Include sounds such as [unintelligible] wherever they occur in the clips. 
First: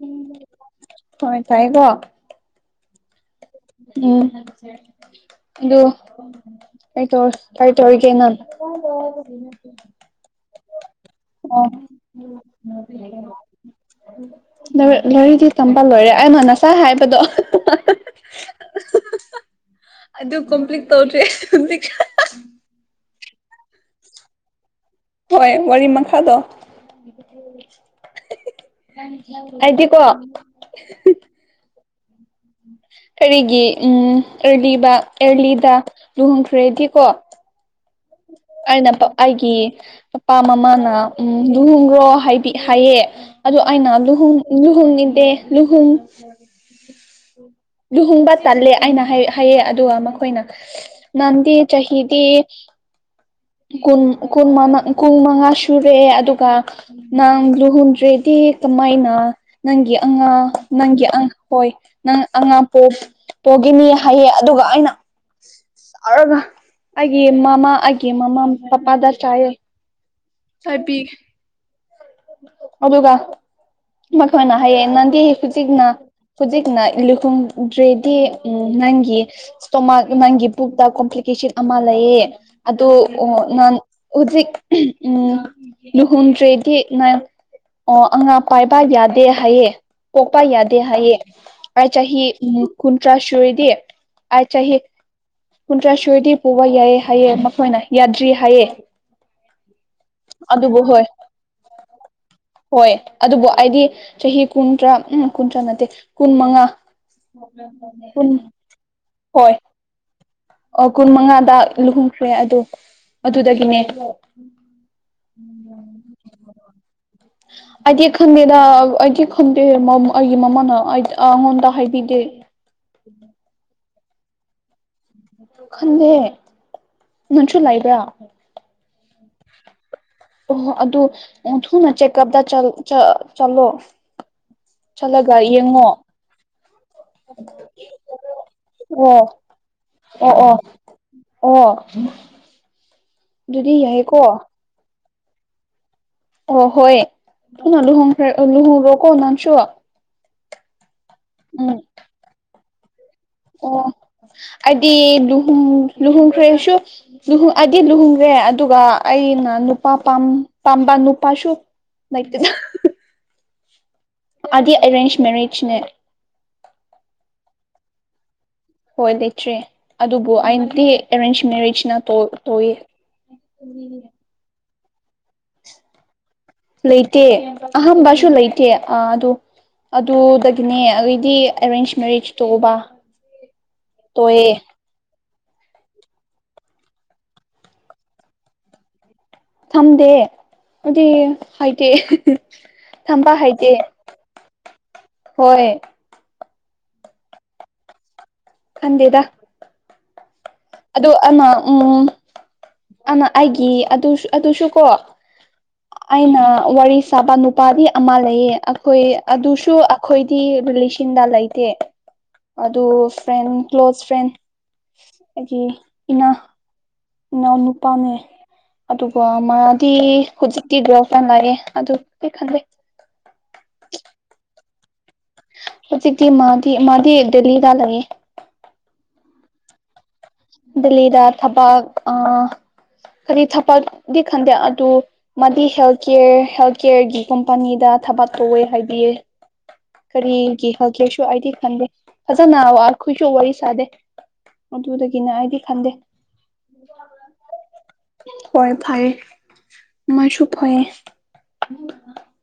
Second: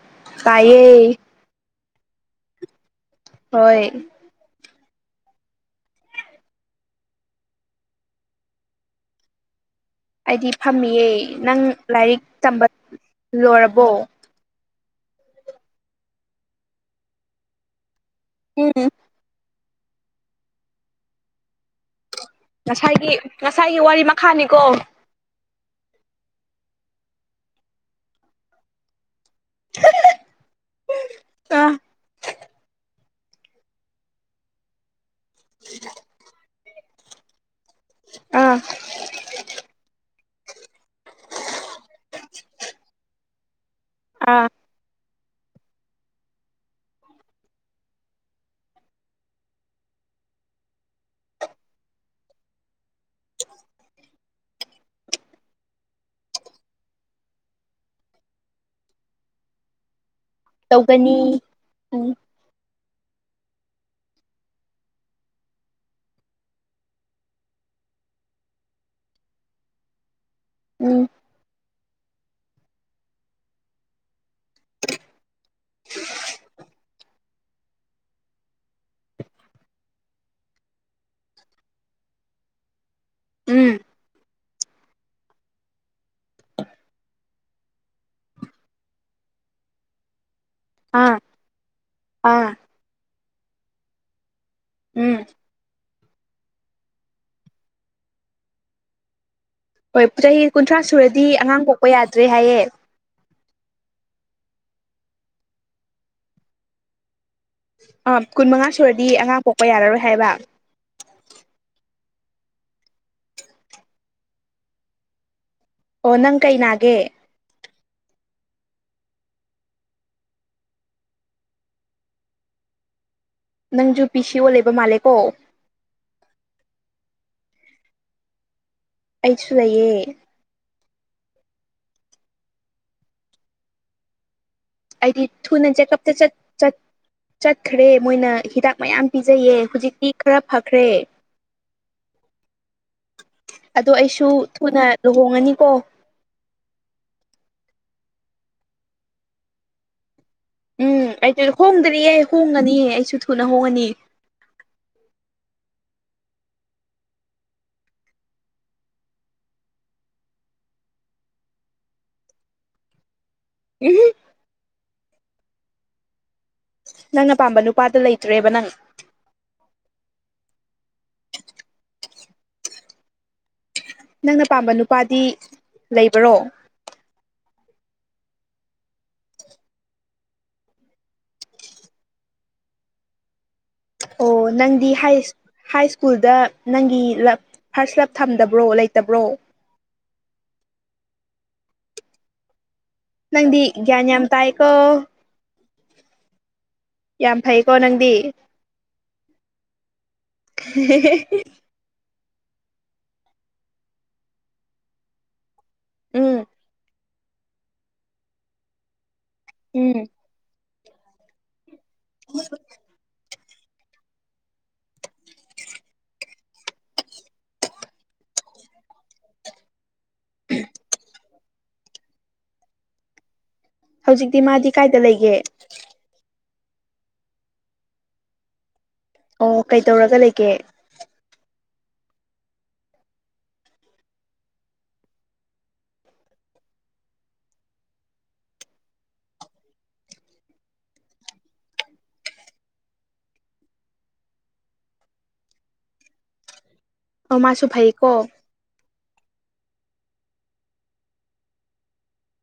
ꯎꯝ ꯇꯥꯏꯌꯦ ꯍꯣꯏ ꯇꯥꯏꯀꯣ ꯍꯣꯏ ꯎꯝ ꯑꯗꯨ ꯀꯩ ꯇꯧ ꯀꯩ ꯇꯧꯔꯤꯒꯦ ꯅꯪ [unintelligible] ꯑꯩꯗꯤ ꯐꯝꯃꯤꯌꯦ ꯅꯪ ꯑꯣ ꯂꯥꯏꯔꯤꯛ ꯇꯝꯕ ꯂꯣꯏꯔꯕꯣ? ꯂꯥꯏꯔꯤꯛ ꯂꯥꯏꯔꯤꯇꯤ ꯇꯝꯕ ꯂꯣꯏꯔꯦ ꯑꯩꯅ ꯅꯁꯥꯏ ꯍꯥꯏꯕꯗꯣ [unintelligible] ꯎꯝ ꯑꯗꯨ ꯀꯝꯄ꯭ꯂꯤꯠ ꯇꯧꯗ꯭ꯔꯦ [unintelligible] ꯉꯁꯥꯏꯒꯤ ꯉꯁꯥꯏꯒꯤ ꯋꯥꯔꯤ ꯃꯈꯥꯅꯤꯀꯣ꯫ ꯍꯣꯏ ꯋꯥꯔꯤ ꯃꯈꯥꯗꯣ ꯍꯥꯏꯗꯤ ꯀꯣ ꯇꯥꯏ ꯀꯔꯤꯒꯤ ꯎꯝ ꯑꯦꯔꯂꯤꯗ ꯑꯦꯔꯂꯤꯗ ꯂꯨꯍꯣꯡꯈ꯭ꯔꯗꯤꯀꯣ ꯑꯥ ꯂꯝꯄꯛꯑꯩꯒꯤ ꯄꯄꯥ ꯃꯃꯥꯅ ꯎꯝ ꯂꯨꯍꯣꯡꯈ꯭ꯔꯣ ꯍꯥꯏꯗꯤ ꯍꯥꯏꯌꯦ ꯑꯗꯨ ꯑꯩꯅ ꯂꯨꯍꯣꯡ ꯑꯥ ꯂꯨꯍꯣꯡꯅꯤꯡꯗꯦ ꯂꯨꯍꯣꯡ ꯂꯨꯍꯣꯡꯕ ꯇꯜꯂꯦ ꯑꯩꯅ ꯍꯥꯏ ꯍꯥꯏꯌꯦ ꯑꯗꯨꯒ ꯃꯈꯣꯏꯅ꯫ ꯅꯟꯗꯤ ꯆꯍꯤꯗꯤ ꯀꯨꯟ ꯀꯨꯟ ꯃꯅꯥ ꯀꯨꯟ ꯃꯉꯥ ꯁꯨꯔꯛꯑꯦ ꯑꯗꯨꯒ ꯅꯪ ꯂꯨꯍꯣꯡꯗ꯭ꯔꯦꯗꯤ ꯀꯃꯥꯏꯅ ꯅꯪꯒꯤ ꯑꯉꯥꯡ꯫ ꯅꯪꯒꯤ ꯇꯧꯒꯅꯤ ꯑꯥ ꯍꯣꯏ ꯎꯝ ꯅꯪ ꯑꯉꯥꯡ ꯄꯣ ꯄꯣꯒꯤꯅꯤ ꯍꯥꯏꯌꯦ ꯑꯗꯨꯒ ꯑꯩꯅ꯫ ꯁꯥꯔꯒ ꯑꯩꯒꯤ ꯃꯃꯥ ꯑꯩꯒꯤ ꯃꯃꯥ ꯄꯥꯄꯥꯗ ꯆꯥꯏꯌꯦ꯫ ꯊꯥꯏꯕꯤ ꯎꯝ ꯑꯗꯨꯒ ꯃꯈꯣꯏꯅ ꯍꯥꯏꯌꯦ ꯅꯟꯗꯤ ꯍꯨꯖꯤꯛꯅ ꯍꯨꯖꯤꯛꯅ ꯂꯨꯈꯣꯡꯗ꯭ꯔꯦꯗꯤ ꯎꯝ ꯅꯪꯒꯤ꯫ ꯏꯁꯇꯣꯃꯥꯛ ꯅꯪꯒꯤ ꯄꯨꯛꯇ ꯀꯣꯝꯄ꯭ꯂꯤꯀꯦꯁꯟ ꯑꯃ ꯂꯩꯌꯦ ꯑꯗꯨ ꯑꯣ ꯎꯝ ꯅꯥꯟ ꯍꯧꯖꯤꯛ ꯎꯝ ꯎꯝ ꯂꯨꯍꯣꯡꯗ꯭ꯔꯦꯗꯤ꯫ ꯅꯪ ꯑꯣ ꯑꯉꯥꯡ ꯄꯥꯏꯕ ꯌꯥꯗꯦ ꯍꯥꯏꯌꯦ ꯄꯣꯛꯄ ꯌꯥꯗꯦ ꯑꯥ ꯍꯥꯏꯌꯦ꯫ ꯑꯩ ꯆꯍꯤ ꯑꯥ ꯎꯝ ꯀꯨꯟꯊꯔꯥ ꯁꯨꯔꯗꯤ ꯑꯥꯏ ꯆꯍꯤ ꯎꯝ ꯀꯨꯟꯇꯊꯔꯥ ꯁꯨꯔꯗꯤ ꯄꯣꯕ ꯌꯥꯏꯑꯦ ꯍꯥꯏꯌꯦ ꯃꯈꯣꯏꯅ ꯌꯥꯗ꯭ꯔꯤ ꯍꯥꯏꯑꯦ ꯍꯣꯏ ꯆꯍꯤ ꯀꯨꯟꯊ꯭ꯔꯥ ꯍꯣꯏ ꯁꯨꯔꯗꯤ ꯑꯉꯥꯡ ꯄꯣꯛꯄ ꯌꯥꯗ꯭ꯔꯦ ꯍꯥꯏꯌꯦ꯫ ꯍꯣꯏ ꯑꯗꯨꯕꯨ ꯑꯩꯗꯤ ꯆꯍꯤ ꯀꯨꯟ ꯇ꯭ꯔꯥ ꯎꯝ ꯀꯨꯟꯊ꯭ꯔꯥ ꯅꯠꯇꯦ ꯀꯨꯟ ꯃꯉꯥ꯫ ꯑ ꯀꯨꯟ ꯃꯉꯥ ꯁꯨꯔꯗꯤ ꯑꯉꯥꯡ ꯄꯣꯛꯄ ꯌꯥꯔꯔꯣꯏ ꯍꯥꯏꯕ꯫ ꯑꯣ ꯀꯨꯟ ꯃꯉꯥꯗ ꯂꯨꯍꯣꯡꯈ꯭ꯔꯦ ꯑꯗꯣ ꯑꯗꯨꯗꯒꯤꯅꯦ꯫ [inaudible] ꯑꯣ ꯅꯪ ꯀꯩ ꯅꯥꯒꯦ꯫ ꯑꯩꯗꯤ ꯈꯪꯗꯦꯗ ꯑꯩꯗꯤ ꯈꯪꯗꯦ ꯃꯝ ꯑꯥ ꯑꯩꯒꯤ ꯃꯃꯥꯅ ꯑꯩ ꯑꯉꯣꯟꯗ ꯍꯥꯏꯕꯤꯗꯦ꯫ ꯅꯪꯖꯨ ꯄꯤ ꯁꯤ ꯑꯣ ꯂꯩꯕ ꯃꯥꯜꯂꯦꯀꯣ꯫ ꯈꯟꯗꯦ ꯅꯪꯁꯨ ꯂꯩꯥꯕ꯭ꯔꯥ꯫ ꯑꯩꯁꯨ ꯂꯩꯌꯦ꯫ ꯑꯣꯍꯣ ꯑꯗꯨ ꯅꯪ ꯊꯨꯅ ꯆꯦꯛꯀꯞꯇ ꯆꯜ ꯆ ꯆꯂꯣ ꯑꯩꯗꯤ ꯊꯨꯅ ꯆꯦꯛꯀꯞꯇ ꯆꯠ ꯆꯠ ꯆꯠꯈ꯭ꯔꯦ ꯃꯣꯏꯅ ꯍꯤꯗꯥꯛ ꯃꯌꯥꯝ ꯑꯣ ꯄꯤꯖꯩꯌꯦ ꯍꯨꯖꯤꯛꯇꯤ ꯑꯣ ꯈꯔ ꯑꯣ ꯐꯈ꯭ꯔꯦ꯫ ꯑꯣ꯫ ꯑꯗꯨꯗꯤ ꯑꯗꯣ ꯑꯩꯁꯨ ꯌꯥꯏꯌꯦꯀꯣ ꯊꯨꯅ ꯂꯨꯍꯣꯡꯉꯅꯤꯀꯣ꯫ ꯑꯣ ꯍꯣꯏ ꯊꯨꯅ ꯂꯨꯍꯣꯡꯈꯔ ꯑꯥ ꯂꯨꯍꯣꯡꯈꯔꯣꯀꯣ ꯅꯪꯁꯨ ꯎꯝ ꯑꯩꯇꯨ ꯎꯝ ꯍꯣꯡꯗ꯭ꯔꯤꯌꯦ ꯍꯣꯡꯉꯅꯤꯌꯦ ꯑꯩꯁꯨ ꯊꯨ ꯑꯣ ꯑꯩꯗꯤ ꯂꯨꯍꯣꯡ ꯂꯨꯍꯣꯡꯈ꯭ꯔꯦꯁꯨ ꯂꯨꯍꯣ ꯑꯩꯗꯤ ꯂꯨꯍꯣꯡꯈ꯭ꯔꯦ ꯑꯗꯨꯒ ꯑꯩꯅ ꯅꯨꯄꯥ ꯄꯥꯝ ꯄꯥꯝꯕ ꯅꯨꯄꯥꯁꯨ ꯂꯩꯏꯇꯦ ꯎꯝꯍꯨꯝ꯫ ꯃꯥꯗꯤ ꯑꯦꯔꯦꯟꯖ ꯃꯦꯔꯦꯖꯅꯦ꯫ ꯅꯪꯅ ꯑꯄꯥꯝꯕ ꯅꯨꯄꯥꯗ ꯂꯩꯇ꯭ꯔꯦꯕ ꯅꯪ꯫ ꯍꯣꯏ ꯂꯩꯇ꯭ꯔꯦ ꯑꯗꯨꯕꯨ ꯑꯩꯅꯗꯤ ꯑꯦꯔꯦꯟꯖ ꯃꯦꯔꯦꯖꯅ ꯇꯣ ꯇꯣꯋꯦ ꯅꯪꯅ ꯄꯥꯝꯕ ꯅꯨꯄꯥꯗꯤ ꯂꯩꯕ꯭ꯔꯣ꯫ ꯂꯩꯇꯦ ꯑꯍꯝꯕꯁꯨ ꯂꯩꯇꯦ ꯑ ꯑꯗꯨ ꯑꯗꯨꯗꯒꯤꯅꯦ ꯑꯩꯩꯗꯤ ꯑꯦꯔꯦꯟꯖ ꯃꯦꯔꯤꯖ ꯇꯣꯕ ꯑꯣ ꯅꯪꯗꯤ ꯍꯥꯏꯔꯤꯁ ꯍꯥꯏ ꯁ꯭ꯀꯨꯜꯗ ꯅꯪꯒꯤ ꯂꯐ ꯐꯥꯔꯁ ꯂꯞ ꯊꯝꯗꯕ꯭ꯔꯣ ꯂꯩꯇꯕ꯭ꯔꯣ꯫ ꯊꯝꯗꯦ ꯑꯩꯗꯤ ꯍꯥꯏꯗꯦ꯫ ꯅꯪꯗꯤ ꯒ꯭ꯌꯥꯟ ꯌꯥꯝ ꯇꯥꯏꯀꯣ꯫ ꯍꯣꯏ ꯌꯥꯝ ꯐꯩꯀꯣ ꯅꯪꯗꯤ ꯈꯟꯗꯦꯗ ꯑꯗꯨ ꯑꯅꯥ ꯎꯝ ꯑꯅ ꯑꯩꯒꯤ ꯑꯗꯨꯁꯨ ꯑꯗꯨꯁꯨꯀꯣ ꯎꯝ ꯑꯩꯅ ꯋꯥꯔꯤ ꯁꯥꯕ ꯅꯨꯄꯥꯗꯤ ꯑꯃ ꯂꯩꯌꯦ ꯑꯩꯈꯣꯏ ꯑꯗꯨꯁꯨ ꯎꯝ ꯑꯩꯈꯣꯏꯗꯤ ꯔꯤꯂꯦꯁꯟꯗ ꯂꯩꯇꯦ ꯍꯣꯏꯕ ꯑꯗꯨ ꯐ꯭ꯔꯦꯟ ꯀ꯭ꯂꯣꯁ ꯐ꯭ꯔꯦꯟ ꯍꯥꯏꯗꯒꯤ ꯏꯅ ꯏꯅꯥꯎ ꯅꯨꯄꯥꯅꯦ ꯑꯗꯨꯒ ꯃꯥꯗꯤ ꯍꯧꯖꯤꯛꯇꯤ ꯗ꯭ꯔꯣꯥꯟ ꯂꯥꯛꯑꯦ ꯑꯗꯨ ꯀ ꯈꯟꯗꯦ ꯍꯧꯖꯤꯛꯇꯤ ꯃꯥꯗꯤ ꯀꯥꯏꯗ ꯂꯩꯒꯦ ꯍꯧꯖꯤꯗꯤ ꯃꯥꯗꯤ ꯃꯥꯗꯤ ꯗꯦꯜꯂꯤꯗꯂꯌꯦ ꯑꯣ ꯀꯩ ꯇꯧꯔꯒ ꯂꯩꯒꯦ ꯗꯦꯜꯂꯤꯗ ꯊꯕꯛ ꯑ ꯀꯔꯤ ꯊꯕꯛꯗꯤ ꯈꯟꯗꯦ ꯑꯗꯨ ꯃꯥꯗꯤ ꯍꯦꯜ ꯀꯦꯌꯔ ꯍꯦꯜ ꯀꯦꯌꯔꯒꯤ ꯀꯝꯄꯅꯤꯗ ꯊꯕꯛ ꯇꯧꯋꯦ ꯍꯥꯏꯕꯤꯌꯦ ꯀꯔꯤꯒꯤ ꯍꯜꯒꯦꯁꯨ ꯍꯥꯏꯗꯤ ꯈꯟꯗꯦ ꯐꯖꯅ ꯋꯥ ꯑꯩꯈꯣꯏꯁꯨ ꯋꯥꯔꯤ ꯁꯥꯗꯦ ꯑꯗꯨꯗꯒꯤꯅꯦ ꯑꯩꯗꯤ ꯈꯟꯗꯦ ꯑ ꯃꯥꯁꯨ ꯐꯥꯏꯀꯣ ꯍꯣꯏ ꯐꯩꯌꯦ ꯃꫭꯏꯁꯨ ꯐꯩꯌꯦ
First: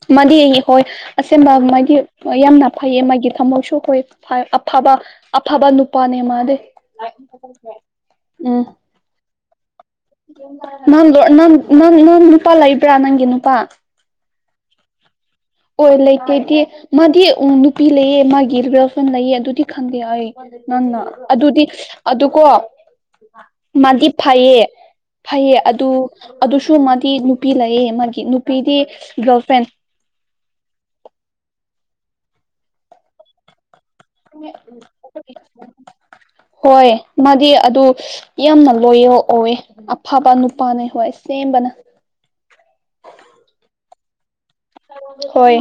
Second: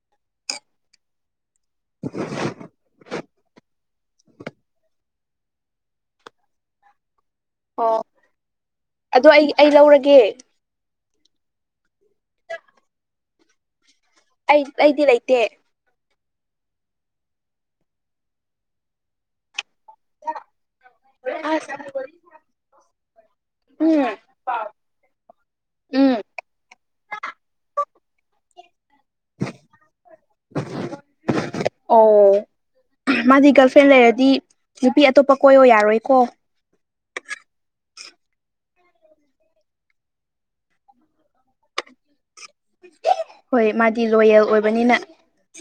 ꯃꯗꯤ ꯍꯣꯏ ꯑꯁꯦꯡꯕ ꯃꯥꯒꯤ ꯌꯥꯝꯅ ꯐꯩꯌꯦ ꯃꯥꯒꯤ ꯊꯃꯣꯏꯁꯨ ꯍ ꯑꯐꯕ ꯑꯐꯥꯕ ꯅꯨꯄꯥꯅꯦ ꯃꯥꯗꯏ ꯑꫭ ꯎꯝ ꯑꯗꯣ ꯑꯩ ꯑꯩ ꯂꯧꯔꯒꯦ ꯅꯪ ꯂ‌ꯣꯔ꯭ꯠ ꯅꯪ ꯅꯪ ꯅꯪ ꯅꯨꯄꯥ ꯂꯩꯕ꯭ꯔꯥ ꯅꯪꯒꯤ ꯅꯨꯄꯥ ꯑꯩ ꯑꯩꯗꯤ ꯂꯩꯇꯦ ꯍꯣꯏ ꯂꯩꯇꯦꯗꯤ ꯃꯥꯗꯤ ꯎꯝ ꯅꯨꯄꯤ ꯂꯩꯌꯦ ꯃꯥꯒꯤ ꯒꯔꯜ ꯐ꯭ꯔꯦꯟ ꯂꯩꯌꯦ ꯑꯗꯨꯗꯤ ꯈꯪꯗꯦ ꯍꯥꯏ ꯅꯪ ꯅ ꯑꯗꯨꯗꯤ ꯑꯁ ꯑꯗꯨꯀꯣ ꯎꯝ ꯃꯥꯗꯤ ꯐꯩꯌꯦ ꯐꯩꯌꯦ ꯑꯗꯨ ꯎꯝ ꯑꯗꯨꯁꯨ ꯃꯥꯗꯤ ꯅꯨꯄꯤ ꯂꯩꯌꯦ ꯃꯥꯒꯤ ꯅꯨꯄꯤꯗꯤ ꯒꯥꯔꯜ ꯐ꯭ꯔꯦꯟ ꯑꯣ ꯃꯥꯗꯤ ꯒꯥꯜ ꯐꯦꯟ ꯂꯩꯔꯗꯤ ꯅꯨꯄꯤ ꯑꯇꯣꯞꯄ ꯀꯣꯏꯌꯣ ꯌꯥꯔꯣꯏꯀꯣ ꯍꯣꯏ ꯃꯥꯗꯤ ꯑꯗꯨ ꯌꯥꯝꯅ ꯂꯣꯌꯦꯜ ꯑꯣꯏ ꯑꯐꯕ ꯅꯨꯄꯥꯅ ꯍꯣꯏ ꯁꯦꯝꯕꯅ ꯍꯣꯏ ꯃꯥꯗꯤ ꯂꯣꯌꯦꯜ ꯑꯣꯏꯕꯅꯤꯅ ꯍꯣꯏ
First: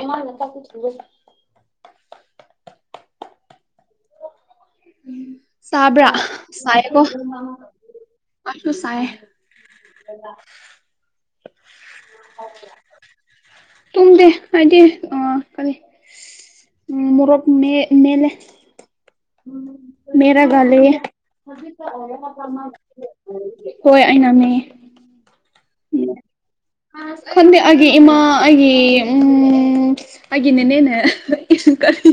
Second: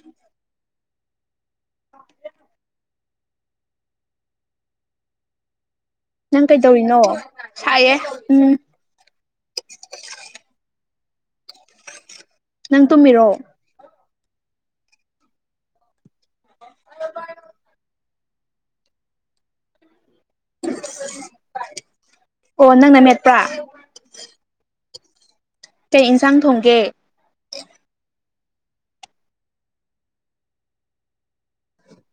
ꯁꯥꯕ꯭ꯔꯥ ꯅꯪ ꯀꯩꯗꯧꯔꯤꯅꯣ ꯁꯥꯏꯀꫭ ꯁꯥꯏꯌꯦ ꯎꯝ [unintelligible] ꯇꯥꯏꯌꯦ ꯅꯪ ꯇꯨꯝꯃꯤꯔꯣ ꯇꯨꯝꯗꯦ ꯑꯩꯗꯤ ꯀꯔꯤ ꯎꯝ ꯃꯣꯔꯣꯛ ꯃꯦꯜꯂꯦ ꯃꯦꯠꯂꯒ ꯂꯩꯌꯦ ꯑꯣ ꯅꯪꯅ ꯃꯦꯠꯄ꯭ꯔꯥ ꯍꯣꯏ ꯑꯩꯅꯅꯦ ꯀꯩ ꯏꯟꯁꯥꯡ ꯊꯣꯡꯒꯦ ꯈꯪꯗꯦ ꯑꯩꯒꯤ ꯏꯃꯥ ꯑꯩꯒꯤ ꯎꯝ ꯑꯩꯒꯤ ꯅꯦꯅꯦꯅ‌ꯦ ꯏꯁꯤꯡ ꯀꯔꯤ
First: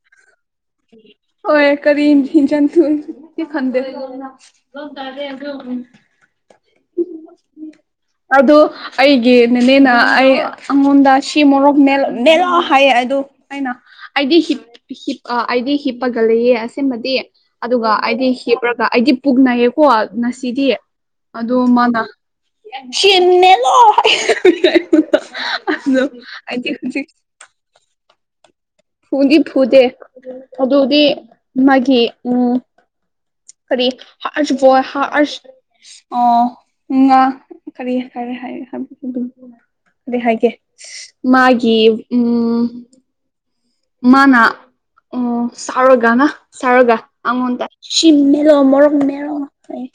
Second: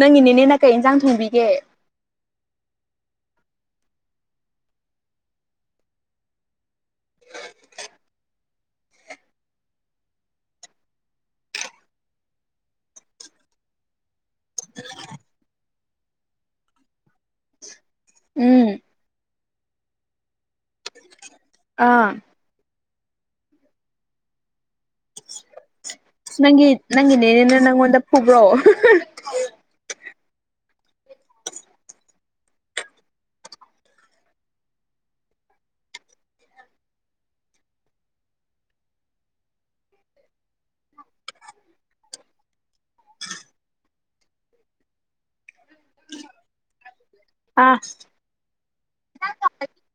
ꯅꯪꯒꯤꯅꯦꯅꯦꯅ ꯀꯩ ꯏꯟꯖꯥꯡ ꯊꯣꯡꯕꯤꯒꯦ ꯍꯣꯏ ꯀꯔꯤ ꯏꯟꯖꯥꯡ ꯊꫭꯡ ꯉꯤ ꯈꯪꯗꯔꯦ [unintelligible] [unintelligible] ꯑꯗꯨ ꯑꯩꯒꯤ ꯅꯦꯅꯦꯅ ꯑꯩ ꯑꯩꯉꯣꯟꯗ ꯁꯤ ꯃꯣꯔꯣꯛ ꯃꯦꯂꫭ ꯍꯥꯏꯌꯦ ꯑꯗꯨ ꯑꯩꯅ ꯑꯥꯏꯗꯤ ꯍꯤꯠ ꯍꯤꯠ ꯑ ꯑꯩꯗꯤ ꯍꯤꯞꯄꯒ ꯂꯩꯌꯦ ꯑꯁꯕꯗꯤ ꯑꯗꯨꯒ ꯑꯩꯗꯤ ꯎꯝ ꯍꯤꯞꯔꯒ ꯑꯩꯗꯤ ꯄꯨꯛꯅꯩꯌꯦꯀꯣ ꯉꯁꯤꯗꯤ ꯑꯗꯨ ꯃꯥꯅ ꯑꯥ [unintelligible] ꯅꯪꯒꯤ ꯑꯩꯗꯤ ꯍꯧꯖꯤꯛ ꯅꯪꯒꯤꯅꯦꯅꯦꯅ ꯅꯪꯉꯣꯟꯗ ꯐꯨꯕ꯭ꯔꯣ ꯐꯨꯗꯤ ꯐꯨꯗꯦ ꯑꯗꯨꯗꯤ ꯃꯥꯒꯤ ꯎꯝ [unintelligible] ꯑꯣ ꯎ ꯉꯥ ꯀꯔꯤ ꯍꯥꯏꯔꯦ ꯍꯥꯏꯔꯦ ꯍꯥꯏꯕ ꯑꯗꯨꯝ ꯑꯗꯨꯗ ꯍꯥꯏꯒꯦ ꯃꯥꯒꯤ ꯎꯝ ꯃꯥꯅꯥ ꯑꯣ ꯁꯥꯎꯔꯒꯅ ꯁꯥꯎꯔꯒ ꯑꯩꯉꯣꯟꯗ ꯑꯥ [unintelligible]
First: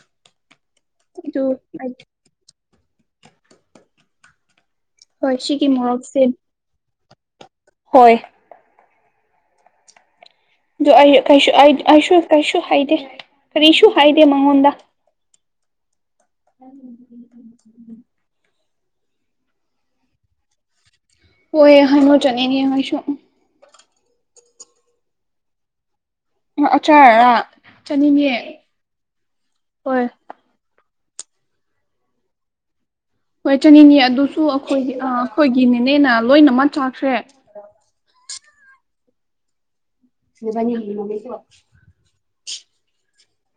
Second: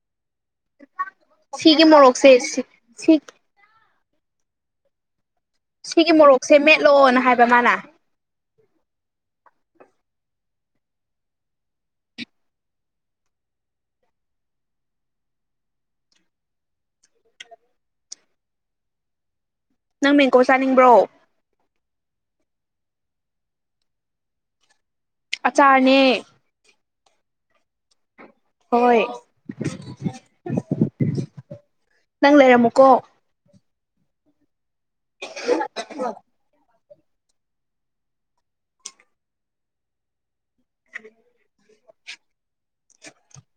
ꯑꯗꯨ ꯁꯤꯒꯤ ꯃꯣꯔꯣꯛꯁꯦ ꯁꯤ ꯍꯣꯏ ꯁꯤꯒꯤ ꯃꯣꯔꯣꯛꯁꯦ ꯃꯦꯠꯂꯣꯅ ꯍꯥꯏꯕ ꯃꯥꯅ ꯍꯣꯏ ꯑꯗꯨ ꯑꯩꯁꯨ ꯀꯩꯁꯨ ꯍꯥꯏꯗꯦ ꯀꯔꯤꯁꯨ ꯍꯥꯏꯗꯦ ꯃꯉꯣꯟꯗ [unintelligible] ꯅꯪ ꯃꯦꯡꯀꯣ ꯆꯥꯅꯤꯡꯕ꯭ꯔꯣ ꯍꯣꯏꯑꯦ ꯍꯥꯏꯉꯣ ꯆꯠꯅꯤꯡꯅꯦ ꯍꯥꯏꯁꯨ ꯑꯆꯥꯅꯦ ꯑꯆꯥꯔꯔꯥ ꯆꯥꯅꯤꯡꯉꯦ ꯍꯣꯏ ꯍꯣꯏ ꯅꯪ ꯂꯩꯔꯝꯃꯣꯀꯣ ꯍꯣꯏ ꯆꯠꯅꯤꯡꯏ ꯑꯗꯨꯁꯨ ꯑꯩꯈꯣꯏꯒꯤ ꯑꯩꯈꯣꯏꯒꯤ ꯅꯤꯅꯦꯅ ꯂꯣꯏꯅꯃꯛ ꯆꯥꯛꯈ꯭ꯔꯦ [unintelligible] [unintelligible]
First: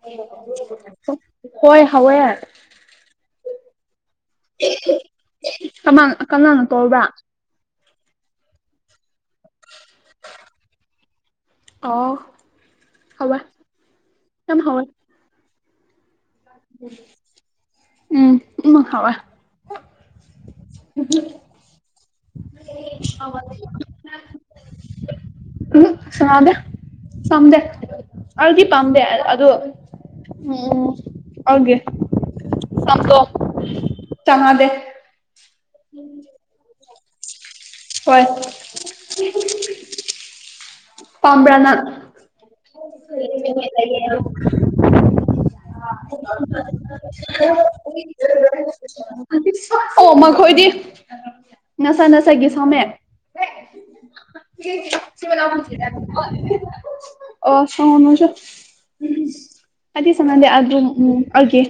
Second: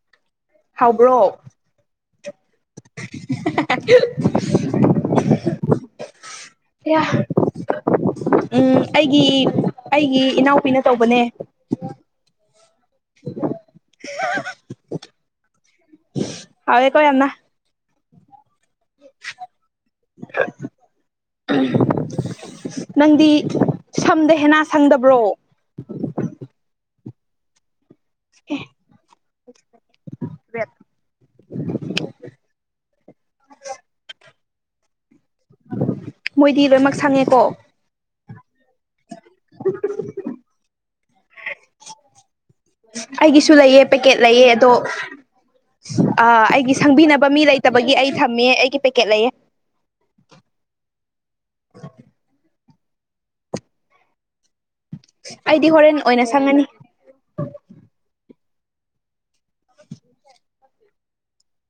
ꯍꯥꯎꯕ꯭ꯔꯣ ꯍꯣꯏ ꯍꯥꯎꯑ [unintelligible] ꯀꯃꯥꯟ ꯀꯅꯥꯅ ꯇꯧꯕ꯭ꯔꯥ ꯑꯌꯥ ꯎꯝ ꯑꯩꯒꯤ ꯑꯩꯒꯤ ꯏꯅꯥꯎꯄꯤꯅ ꯇꯧꯕꯅꯦ ꯑꯣ ꯍꯥꯎꯕꯔꯥ ꯌꯥꯝ ꯍꯥꯎꯑ [unintelligible] ꯎꯝ ꯎꯝ ꯍꯥꯎꯏ [unintelligible] ꯅꯪꯗꯤ ꯁꯝꯗ ꯍꯦꯟꯅ ꯁꯪꯗꯕ꯭ꯔꯣ ꯎꯝ ꯁꯥꯅꯗꯦ ꯁꯝꯗꯦ ꯑꯩꯗꯤ ꯑꯦ ꯄꯥꯝꯗꯦ ꯑꯗꯨ ꯔꯦꯠ [unintelligible] ꯃꯣꯏꯗꯤ ꯂꯣꯏꯅꯃꯛ ꯁꯪꯉꯦꯀꯣ ꯍꯣꯏ [unintelligible] ꯄꯝꯕꯔꯥ ꯅꯪ ꯑꯩꯒꯤꯁꯨ ꯂꯩꯑ ꯄꯦꯀꯦꯠ ꯂꯩꯑ ꯑꯗꯣ ꯑꯩꯒꯤ ꯁꯪꯕꯤꯅꯕ ꯃꯤ ꯂꯩꯇꯕꯒꯤ ꯑꯩ ꯊꯝꯃꯦ ꯑꯩꯒꯤ ꯄꯦꯀꯦꯠ ꯂꯩꯌꯦ [unintelligible] ꯑꯣ ꯃꯈꯣꯏꯗꯤ ꯅꯁꯥ ꯅꯁꯥꯏꯒꯤ ꯁꯥꯃꯦ [unintelligible] ꯑꯩꯗꯤ ꯍꯣꯔꯦꯟ ꯑꯣꯏꯅ ꯁꯪꯉꯅꯤ ꯑꯣ [unintelligible] ꯎꯝ ꯍꯥꯏꯗꯤ ꯁꯃꯗꯦ ꯑꯗꯨꯝ ꯎꯝ ꯑꯗꯨꯒꯦ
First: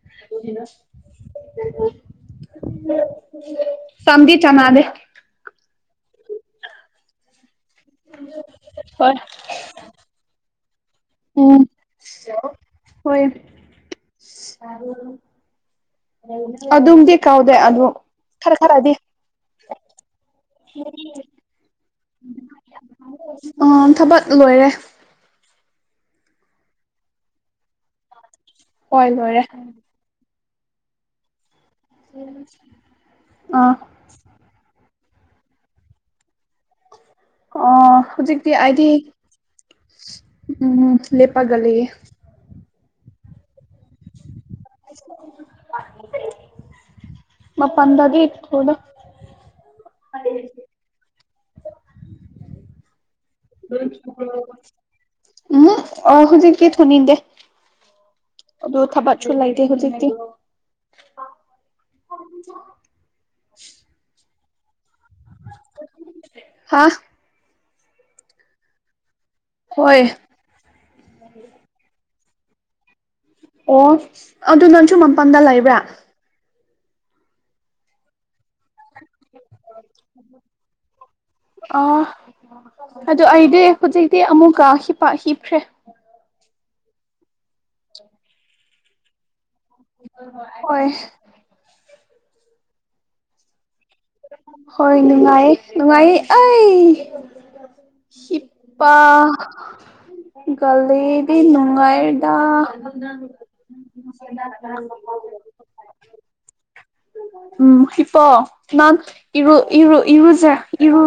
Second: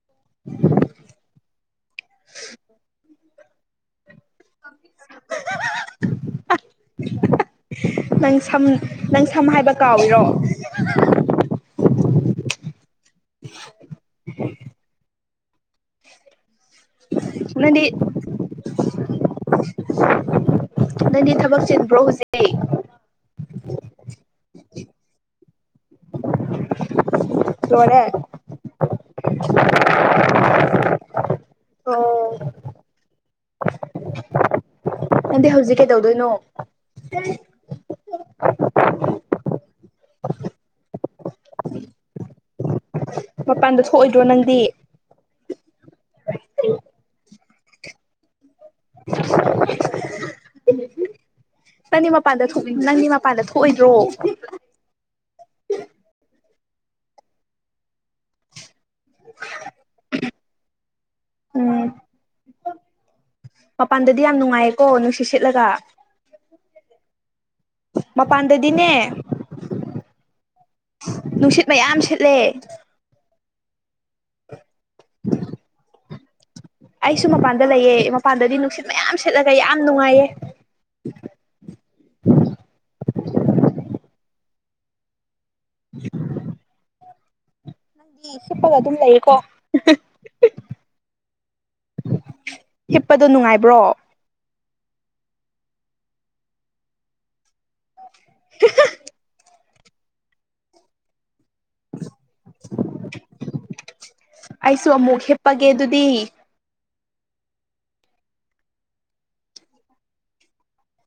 [unintelligible] ꯆꯥꯝꯗꯤ ꯆꯅꯥꯗꯦ [unintelligible] ꯅꯪ ꯁꯝ ꯍꯣꯏ ꯅꯪ ꯁꯝ ꯍꯥꯏꯕ ꯀꯥꯎꯏꯔꯣ ꯎꯝ ꯍꯣꯏ ꯑꯗꯨꯝꯗꯤ ꯀꯥꯎꯗꯦ ꯅꯪꯗꯤ ꯑꯗꯨꯝ ꯈꯔ ꯈꯔꯗꯤ ꯅꯪꯗꯤ ꯊꯕꯛ ꯆꯤꯟꯕ꯭ꯔꯣ ꯍꯧꯖꯤꯛ ꯑꯣ ꯊꯕꯛ ꯂꯣꯏꯔꯦ ꯂꯣꯏꯔꯦ ꯍꯣꯏ ꯂꯣꯏꯔꯦ ꯑꯣ ꯑꯥ ꯅꯪꯗꯤ ꯍꯧꯖꯤꯛ ꯀꯩꯗꯧꯗꯣꯏꯅꯣ ꯑꯣ ꯍꯧꯖꯤꯛꯇꯤ ꯑꯩꯗꯤ ꯎꯝ ꯂꯦꯞꯄꯒ ꯂꯩꯌꯦ ꯃꯄꯥꯟꯗ ꯊꯣꯛꯑꯣꯏꯗ꯭ꯔꯣ ꯅꯪꯗꯤ ꯃꯄꯟꯗꯗꯤ ꯊꯣꯑꯣꯏꯗ ꯅꯪꯗꯤ ꯃꯄꯥꯟꯗ ꯊꯣꯛꯅꯤꯡ ꯅꯪꯗꯤ ꯃꯄꯥꯟꯗ ꯊꯣꯛꯑꯣꯏꯗ꯭ꯔꯣ ꯎꯝꯍꯨꯞ ꯑꯣ ꯍꯨꯖꯤꯛꯇꯤ ꯊꯣꯛꯅꯤꯡꯗꯦ ꯑꯗꯨ ꯊꯕꯠ ꯁꯨ ꯂꯩꯥꯇꯦ ꯍꯧꯖꯤꯛꯗꯤ ꯎꯝ ꯃꯄꯥꯟꯗꯗꯤ ꯌꯥꯝ ꯅꯨꯡꯉꯥꯏꯌꯦꯀꯣ ꯅꯨꯡꯁꯤꯠ ꯁꯤꯠꯂꯒ ꯍꯥꯥ ꯃꯄꯥꯟꯗꯗꯤꯅꯦ ꯍꯣꯏ ꯅꯨꯡꯁꯤꯠ ꯃꯌꯥꯝ ꯁꯤꯠꯂꯦ ꯑꯣ ꯑꯗꯨ ꯅꯪꯁꯨ ꯃꯄꯥꯟꯗ ꯂꯩꯕ꯭ꯔꯥ ꯑꯩꯁꯨ ꯃꯄꯥꯟꯗ ꯂꯩꯌꯦ ꯃꯄꯥꯟꯗꯗꯤ ꯅꯨꯡꯁꯤꯠ ꯃꯌꯥꯝ ꯁꯤꯠꯂꯒ ꯌꯥꯝ ꯅꯨꯡꯉꯥꯏꯌꯦ ꯑꯣ ꯑꯗꯨ ꯑꯩꯗꯤ ꯍꯧꯖꯤꯛꯇꯤ ꯑꯃꯨꯛꯀ ꯍꯤꯞꯄ ꯍꯤꯞꯈ꯭ꯔꯦ ꯅꯪꯗꯤ ꯍꯤꯞꯄꯒ ꯑꯗꯨꯝ ꯂꯩꯌꯦꯀꯣ [unintelligible] ꯍꯣꯏ ꯍꯤꯞꯄꯗꯣ ꯅꯨꯡꯉꯥꯏꯕ꯭ꯔꯣ ꯍꯣꯏ ꯅꯨꯡꯉꯥꯏꯌꯦ ꯅꯨꯡꯉꯥꯏꯌꯦ ꯑꯩ ꯍꯤꯞꯄ ꯒꯂꯩꯔꯗꯤ ꯅꯨꯡꯉꯥꯏꯔ [unintelligible] ꯄꯒꯦ ꯑꯗꯨꯗꯤ ꯎꯝ ꯍꯤꯞꯄꯣ ꯅꯥꯟ ꯏꯔꯨ ꯏꯔꯨ ꯏꯔꯨꯖꯥ ꯏꯔꯨ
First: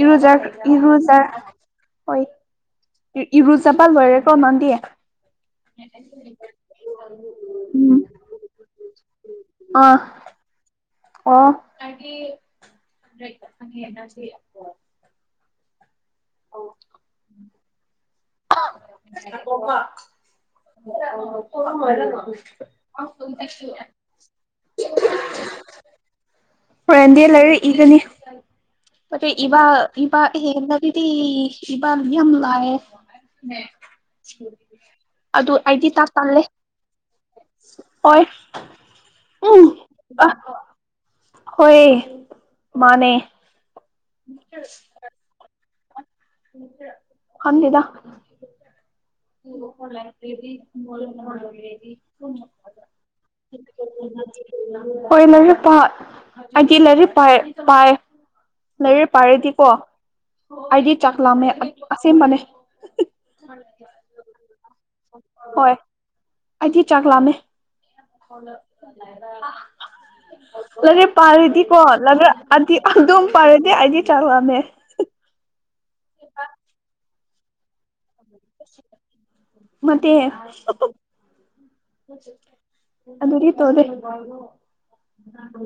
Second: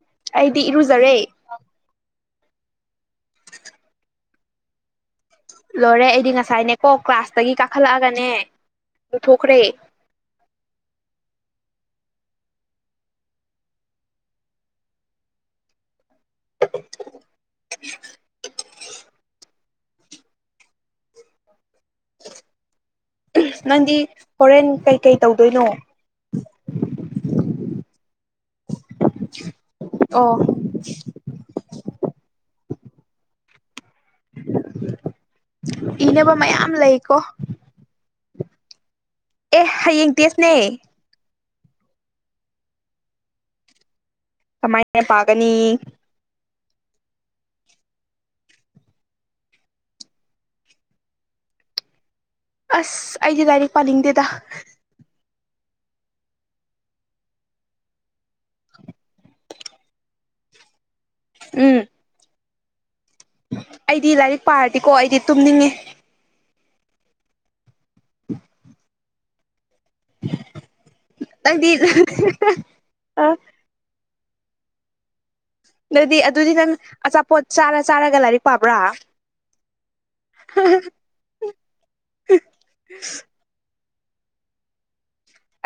ꯏꯔꯨꯖꯥ ꯑꯩꯗꯤ ꯏꯔꯨꯖꯔꯦ ꯏꯔꯨꯖꯥ ꯍꯣꯏ ꯏꯔꯨꯖꯕꯥ ꯂꯣꯏꯔꯦꯀꯣ ꯅꯪꯗꯤ ꯂꯣꯏꯔꯦ ꯑꯩꯗꯤ ꯉꯁꯥꯏꯅꯦꯀꯣ ꯀ꯭ꯂꯥꯁꯇꯒꯤ ꯎꯝ ꯀꯥꯈꯠꯂꯛꯑꯒꯅꯦ ꯂꯨꯊꯣꯛꯈ꯭ꯔꯦ ꯑꯥ ꯑꯣ [unintelligible] [unintelligible] [unintelligible] ꯅꯪꯗꯤ ꯍꯣꯔꯦꯟ ꯀꯩꯀꯩ ꯇꯧꯗꯣꯏꯅꯣ ꯍꯣꯔꯦꯟꯗꯤ ꯂꯥꯏꯔꯤꯛ ꯏꯒꯅꯤ ꯂꯥꯏꯔꯤꯛ ꯏꯕ ꯏꯕ ꯑꯣ ꯍꯦꯟꯂꯗꯨꯗꯤ ꯏꯕꯝ ꯌꯥꯝ ꯂꯥꯛꯑꯦ ꯑꯗꯨ ꯑꯩꯗꯤ ꯇꯥꯛ ꯏꯅꯕ ꯇꯜꯂꯦ ꯃꯌꯥꯝ ꯂꯩꯀꯣ ꯑꯣꯏ ꯑꯦ ꯍꯌꯦꯡ ꯇꯦꯁꯅꯦ ꯍꯣꯏ ꯃꯥꯅꯦ ꯀꯃꯥꯏꯅ ꯄꯥꯒꯅꯤ ꯈꯟꯗꯦꯗ [unintelligible] ꯑꯁ ꯑꯩꯗꯤ ꯂꯥꯏꯔꯤꯛ ꯄꯥꯅꯤꯡꯗꯦꯗ ꯍꯣꯏ ꯂꯥꯏꯔꯤꯛ ꯄꯥ ꯑꯩꯗꯤ ꯂꯥꯏꯔꯤꯛ ꯄꯥꯏ ꯄꯥꯏ ꯂꯥꯏꯔꯤꯛ ꯄꯥꯔꯗꯤꯀꯣ ꯑꯩꯗꯤ ꯆꯥꯛ ꯂꯥꯝꯃꯦ ꯎꯝ ꯑꯁꯦꯡꯕꯅꯦ ꯑꯩꯗꯤ ꯂꯥꯏꯔꯤꯛ ꯄꯥꯔꯗꯤꯀꯣ ꯑꯩꯗꯤ ꯇꯨꯝꯅꯤꯡꯉꯦ ꯍꯣꯏ ꯑꯩꯗꯤ ꯆꯥꯛ ꯂꯥꯝꯃꯦ [unintelligible] ꯂꯥꯏꯔꯤꯛ ꯅꯪꯗꯤ ꯄꯥꯔꯗꯤꯀꯣ ꯂꯥꯏꯔꯤꯛ ꯑꯗꯤ ꯑꯗꯨꯝ ꯄꯥꯔꯗꯤ ꯑꯩꯗꯤ ꯆꯥꯛ ꯂꯥꯝꯃꯦ ꯑꯗꯨꯗꯤ ꯑꯗꯨꯗꯤ ꯅꯪ ꯆꯥꯔ ꯆꯥꯔꯒ ꯂꯥꯏꯔꯤꯛ ꯄꯥꯕ꯭ꯔꯥ ꯃ ꯑꯗꯨ ꯇꯣꯗꯦ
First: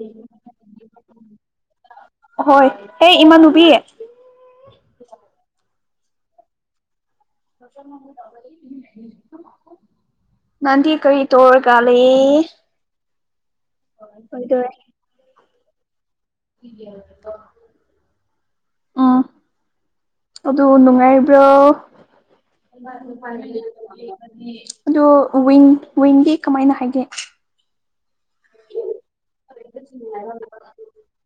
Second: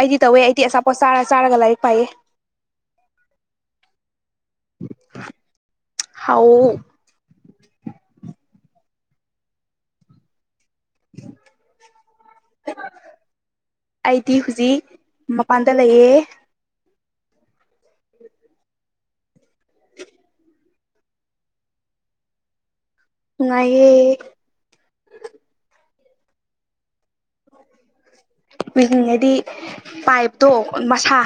ꯑꯩꯗꯤ ꯇꯧꯋꯦ ꯑꯩꯗꯤ ꯑꯆꯥꯄꯣꯠ ꯆꯥꯔ ꯆꯥꯔꯒ ꯂꯥꯏꯔꯤꯛ ꯄꯥꯏꯌꯦ ꯍꯣꯏ ꯍꯦ ꯏꯃꯥꯟꯅꯨꯕꯤ ꯍꯥꯎ ꯉꯗꯤ ꯀꯔꯤ ꯇꯔꯒꯜꯂꯤꯦ ꯑꯩꯗꯤ ꯍꯧꯖꯤꯛ ꯃꯄꯥꯟꯗ ꯂꯩꯌꯦ ꯑꯥ ꯑꯗꯨ ꯅꯨꯡꯉꯥꯏꯕ꯭ꯔꯣ ꯅꯨꯡꯉꯥꯏꯌꯦ ꯑꯗꯣ ꯋꯤꯟ ꯋꯤꯟꯗꯤ ꯀꯃꯥꯏꯅ ꯍꯥꯏꯒꯦ ꯄꯉꯗꯤ ꯄꯥꯏꯞꯇꯣ ꯃꯁꯥ